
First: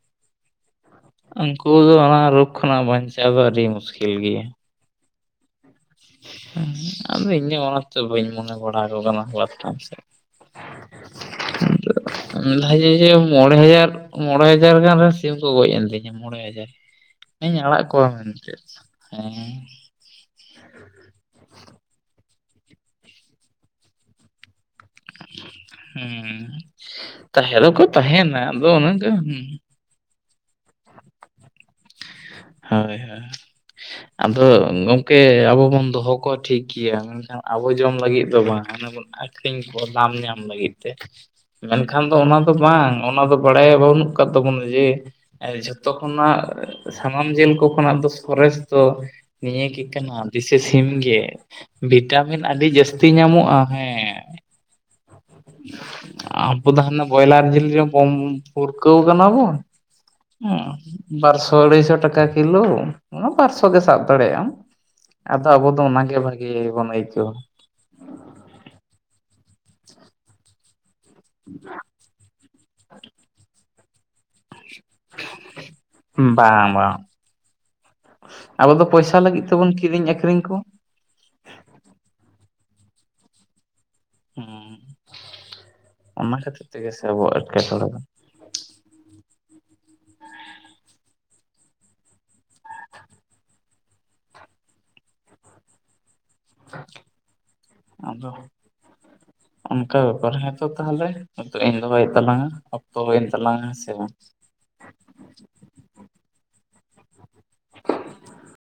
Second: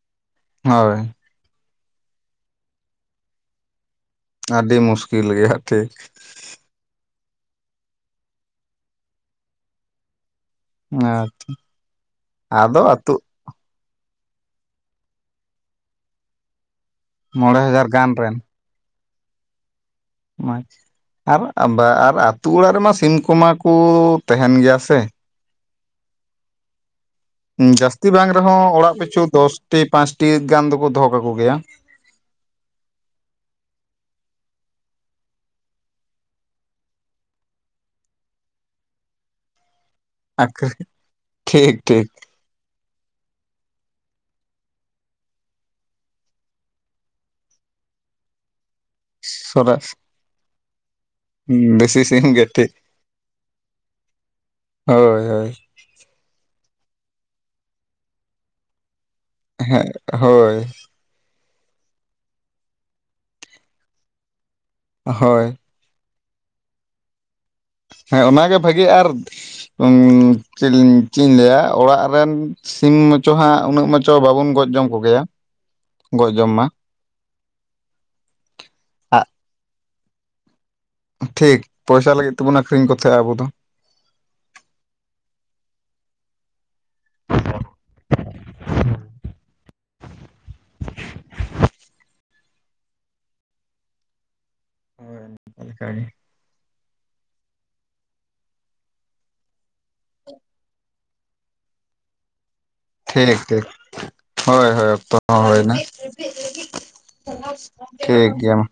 ᱦᱳᱭ ᱩᱱᱠᱩ ᱫᱚ ᱚᱱᱟ ᱨᱳᱜᱷ ᱠᱷᱚᱱᱟᱜ ᱵᱟᱧᱪᱟᱣ ᱫᱚ ᱟᱹᱰᱤ ᱢᱩᱥᱠᱤᱞ ᱜᱮᱭᱟ ᱟᱹᱰᱤ ᱢᱩᱥᱠᱤᱞ ᱜᱮᱭᱟ ᱦᱟᱜ ᱦᱮᱸ ᱟᱫᱚ ᱤᱧᱟᱹᱜ ᱚᱱᱟᱛᱮ ᱵᱟᱹᱧ ᱢᱚᱱᱮ ᱵᱟᱲᱟᱠᱚ ᱠᱟᱱᱟ ᱵᱟᱴᱟᱱ ᱥᱮᱫ ᱟᱫᱚ [inaudible] ᱡᱮ ᱟᱹᱛᱩ ᱢᱚᱬᱮ ᱦᱟᱡᱟᱨ, ᱢᱚᱬᱮ ᱦᱟᱡᱟᱨ ᱜᱟᱱ ᱨᱮᱱ ᱥᱤᱢ ᱠᱚ ᱜᱚᱡ ᱮᱱ ᱛᱤᱧᱟ ᱢᱚᱬᱮ ᱦᱟᱡᱟᱨ᱾ ᱤᱧ ᱢᱚᱬᱮ ᱟᱲᱟᱜ ᱦᱟᱡᱟᱨ ᱠᱚᱣᱟ ᱜᱟᱱ ᱨᱮᱱ ᱢᱮᱱᱛᱮᱫ ᱦᱮᱸ, ᱢᱟ ᱪᱮᱫ, ᱟᱨᱟᱜ ᱟᱫ ᱟᱨ ᱟᱹᱛᱩ ᱚᱲᱟᱜ ᱨᱮᱢᱟ ᱥᱤᱢ ᱠᱚᱢᱟ ᱠᱚ ᱛᱟᱦᱮᱸᱱ ᱜᱮᱭᱟ ᱥᱮ? ᱦᱩᱸ ᱛᱟ ᱦᱮᱨᱳ ᱠᱚ ᱛᱟᱦᱮᱸᱱᱟ, ᱟᱫᱚ ᱚᱱᱮ ᱚᱸᱠᱟ ᱦᱩᱸ ᱛᱮ ᱯᱟᱸᱪ ᱴᱤ ᱜᱟᱱ ᱫᱚᱠᱚ ᱫᱚᱦᱚ ᱠᱟᱠᱚ ᱜᱮᱭᱟ᱾ ᱦᱳᱭ ᱦᱳᱭ ᱦᱚᱭ᱾ ᱟᱫᱚᱻᱜ ᱜᱚᱝᱠᱮ ᱟᱵᱚ ᱵᱚᱱ ᱫᱚᱦᱚ ᱠᱚᱣᱟ ᱴᱷᱤᱠ ᱜᱮᱭᱟ, ᱟ ᱟᱵᱚ ᱡᱚᱢ ᱞᱟᱹᱜᱤᱫ ᱫᱚ ᱵᱟᱝᱼᱟ, ᱚᱱᱮ ᱵᱚᱱ ᱟᱠ- ᱠᱷᱨᱤᱧ ᱠᱚᱣᱟ ᱫᱟᱢ ᱧᱟᱢ ᱞᱟᱹᱜᱤᱫ ᱛᱮ, ᱴᱷᱤᱠ ᱢᱮᱱᱠᱷᱟᱱ ᱴᱷᱤᱠ ᱫᱚ ᱚᱱᱟ- ᱫᱚ ᱵᱟᱝ, ᱚᱱᱟ ᱫᱚ ᱵᱟᱲᱟᱭᱟ ᱵᱟᱹᱱᱩᱜ ᱟᱠᱟᱫ ᱛᱟᱵᱚᱱᱟ ᱡᱮ, ᱮᱸ ᱡᱷᱚᱛᱚ ᱠᱷᱚᱱᱟᱜ ᱥᱟᱢᱟᱢ ᱡᱤᱞ ᱠᱚ ᱠᱷᱚᱱᱟᱜ ᱫᱚᱥ ᱠᱚᱨᱮᱥ ᱫᱚ ᱱᱤᱭᱟᱹ ᱜᱮ ᱥᱚᱨᱮᱥ ᱠᱟᱱᱟ ᱫᱮᱥᱤ ᱥᱤᱢ ᱜᱮ᱾ ᱫᱮᱥᱤ ᱥᱤᱢ ᱵᱤᱴᱟᱢᱤᱱ ᱜᱮ ᱟᱹᱰᱤ ᱴᱷᱤᱠ ᱡᱟᱹᱥᱛᱤ ᱧᱟᱢᱚᱜᱼᱟ, ᱦᱮᱸ᱾ ᱦᱳᱭ ᱦᱳᱭ᱾ ᱟᱸᱵᱚ ᱫᱚ ᱦᱟᱱᱟ ᱵᱚᱭᱞᱟᱨ ᱡᱤᱞ ᱜᱮᱢ ᱵᱚᱢ ᱯᱩᱨᱠᱟᱹᱣ ᱟᱠᱟᱱᱟ ᱵᱚᱱ, ᱦᱮᱸ ᱦᱳᱭ ᱩᱸ ᱻ ᱵᱟᱨ ᱥᱚ ᱟᱲᱦᱟᱹᱭᱥᱚ ᱴᱟᱠᱟ ᱠᱤᱞᱳ, ᱚᱱᱟ ᱵᱟᱨ ᱥᱚ ᱜᱮ ᱥᱟᱵ ᱫᱟᱲᱮᱭᱟᱜ ᱟᱢ᱾ ᱦᱳᱭ ᱟᱫᱚ ᱟᱵᱚ ᱫᱚ ᱚᱱᱟᱜᱮ ᱵᱷᱟᱜᱮ ᱵᱚᱱ ᱟᱹᱭᱠᱟᱹᱣ-ᱟ᱾ ᱦᱮᱸ ᱚᱱᱟᱜᱮ ᱵᱷᱟᱜᱮ ᱟᱨ ᱩᱸ ᱪᱮᱫ ᱤᱧ ᱪᱮᱜ ᱤᱧ ᱞᱟᱹᱭᱼᱟ, ᱚᱲᱟᱜ ᱨᱮᱱ ᱥᱤᱢ ᱢᱟᱪᱚ ᱦᱟᱸᱜ ᱩᱱᱟᱹᱜ ᱢᱟᱪᱚ ᱵᱟᱵᱚᱱ ᱜᱚᱡ ᱡᱚᱝ ᱵᱟᱝᱼᱟ ᱵᱟᱝ᱾ ᱟᱵᱚ ᱫᱚ ᱯᱳᱭᱥᱟ ᱞᱟᱹᱜᱤᱫ ᱛᱮᱵᱚᱱ ᱠᱤᱨᱤᱧ ᱟᱹᱠᱷᱨᱤᱧ ᱠᱚ᱾ ᱴᱷᱤᱠ ᱯᱚᱭᱥᱟ ᱞᱟᱹᱜᱤᱫ ᱛᱮᱵᱚᱱ ᱟᱹᱠᱷᱨᱤᱧ ᱠᱚ ᱛᱟᱦᱮᱸᱜ ᱟᱵᱚ ᱫᱚ᱾ ᱦᱩᱸ, ᱚᱱᱟ ᱠᱷᱟᱹᱛᱤᱨ ᱛᱮᱜᱮ ᱥᱮ ᱟᱵᱚᱣᱟᱜ ᱮᱴᱠᱮ ᱴᱚᱲᱮ ᱫᱚ᱾ [inaudible] ᱦᱮᱸ ᱚᱱᱠᱟ ᱜᱮ᱾ [unintelligible] ᱟᱫᱚ ᱚᱱᱠᱟ ᱵᱮᱯᱟᱨ ᱦᱮᱸᱛᱚ ᱛᱟᱦᱮᱞᱮ, ᱱᱤᱛᱳᱜ ᱤᱧ ᱫᱚᱦᱚᱭᱮᱫ ᱛᱟᱞᱟᱝᱼᱟ, ᱚᱠᱛᱚ ᱦᱩᱭᱮᱱ ᱴᱷᱤᱠ ᱛᱟᱞᱟᱝᱼᱟ, ᱴᱷᱤᱠ ᱦᱮᱸ ᱥᱮ ᱵᱟᱝ? ᱦᱳᱭ ᱦᱳᱭ ᱚᱠᱛᱚ ᱦᱚᱸ ᱦᱚᱭ ᱮᱱᱟ, ᱴᱷᱤᱠ ᱜᱮᱭᱟ ᱢᱟ᱾